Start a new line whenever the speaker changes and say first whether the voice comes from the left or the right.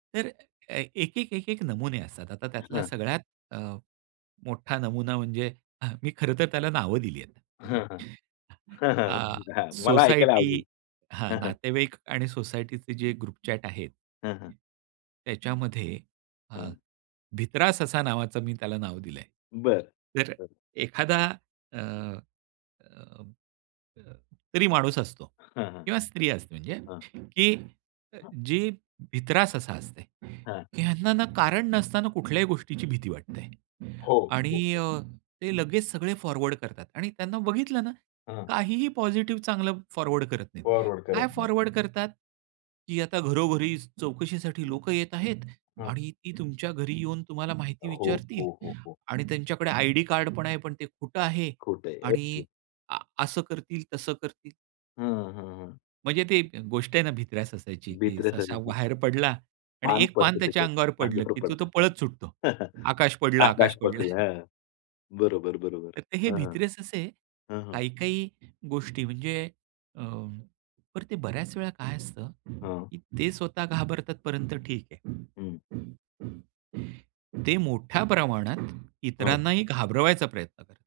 right: तर अ, एक, एक, एक, एक नमुने असतात, आता त्यातला
left: हां.
right: सगळ्यात अ, मोठा नमुना म्हणजे मी खरंतर त्याला नावं दिली आहेत.
left: हां, हां. हां, हां.
right: अ,
left: [unintelligible] मला ऐकायला
right: सोसायटी
left: आवडेल.
right: हां,
left: हां, हां.
right: नातेवाईक आणि सोसायटीचे जे ग्रुप चॅट आहेत.
left: हां, हां.
right: त्याच्यामध्ये अ,
left: हं.
right: भित्रा ससा असा नावाचा मी त्याला नाव दिलंय.
left: बरं.
right: तर
left: बरं.
right: एखादा अ, अ, अ, तरी माणूस असतो
left: हां, हां.
right: किंवा स्त्री असते म्हणजे,
left: हां.
right: की जे भित्रा ससा असते,
left: हां.
right: की ह्यांना ना, कारण नसताना कुठल्याही गोष्टीची भीती वाटते
left: हो, हो,
right: आणि
left: हो.
right: अ, ते लगेच सगळे फॉरवर्ड करतात आणि त्यांना बघितलं ना
left: हां.
right: काहीही पॉझिटिव्ह चांगलं फॉरवर्ड करत नाहीत.
left: फॉरवर्ड करत
right: काय
left: नाही.
right: फॉरवर्ड करतात, की आता घरोघरी चौकशीसाठी लोकं येत आहेत
left: हां.
right: आणि ती तुमच्या घरी येऊन तुम्हाला माहिती
left: हो,
right: विचारतील
left: हो, हो, हो.
right: आणि त्यांच्याकडे आयडी कार्ड पण आहे, पण ते खोटं आहे
left: खोटं आहे.
right: आणि
left: अगदी.
right: आ, असं करतील तसं करतील.
left: हां, हां, हां.
right: म्हणजे ती गोष्ट आहे ना भित्र्या सशाची की
left: भित्र्या
right: ससा
left: सशाची.
right: बाहेर पडला आणि
left: पान
right: एक पान
left: पडतं
right: त्याच्या अंगावर
left: त्याच्यावर
right: पडलं
left: अंगावर
right: की तो
left: पडतं.
right: पळत सुटतो. आकाश पडला, आकाश
left: आकाश पडला.
right: पडला.
left: हां, बरोबर, बरोबर.
right: तर हे
left: हां.
right: भित्रे ससे
left: हां, हां.
right: काही-काही गोष्टी म्हणजे अ, तर ते बऱ्याच वेळा काय असतं,
left: हां.
right: की ते स्वतः घाबरतात पर्यंत ठीक आहे.
left: हं.
right: ते मोठ्या प्रमाणात
left: हां.
right: इतरांनाही घाबरवायचा प्रयत्न करत.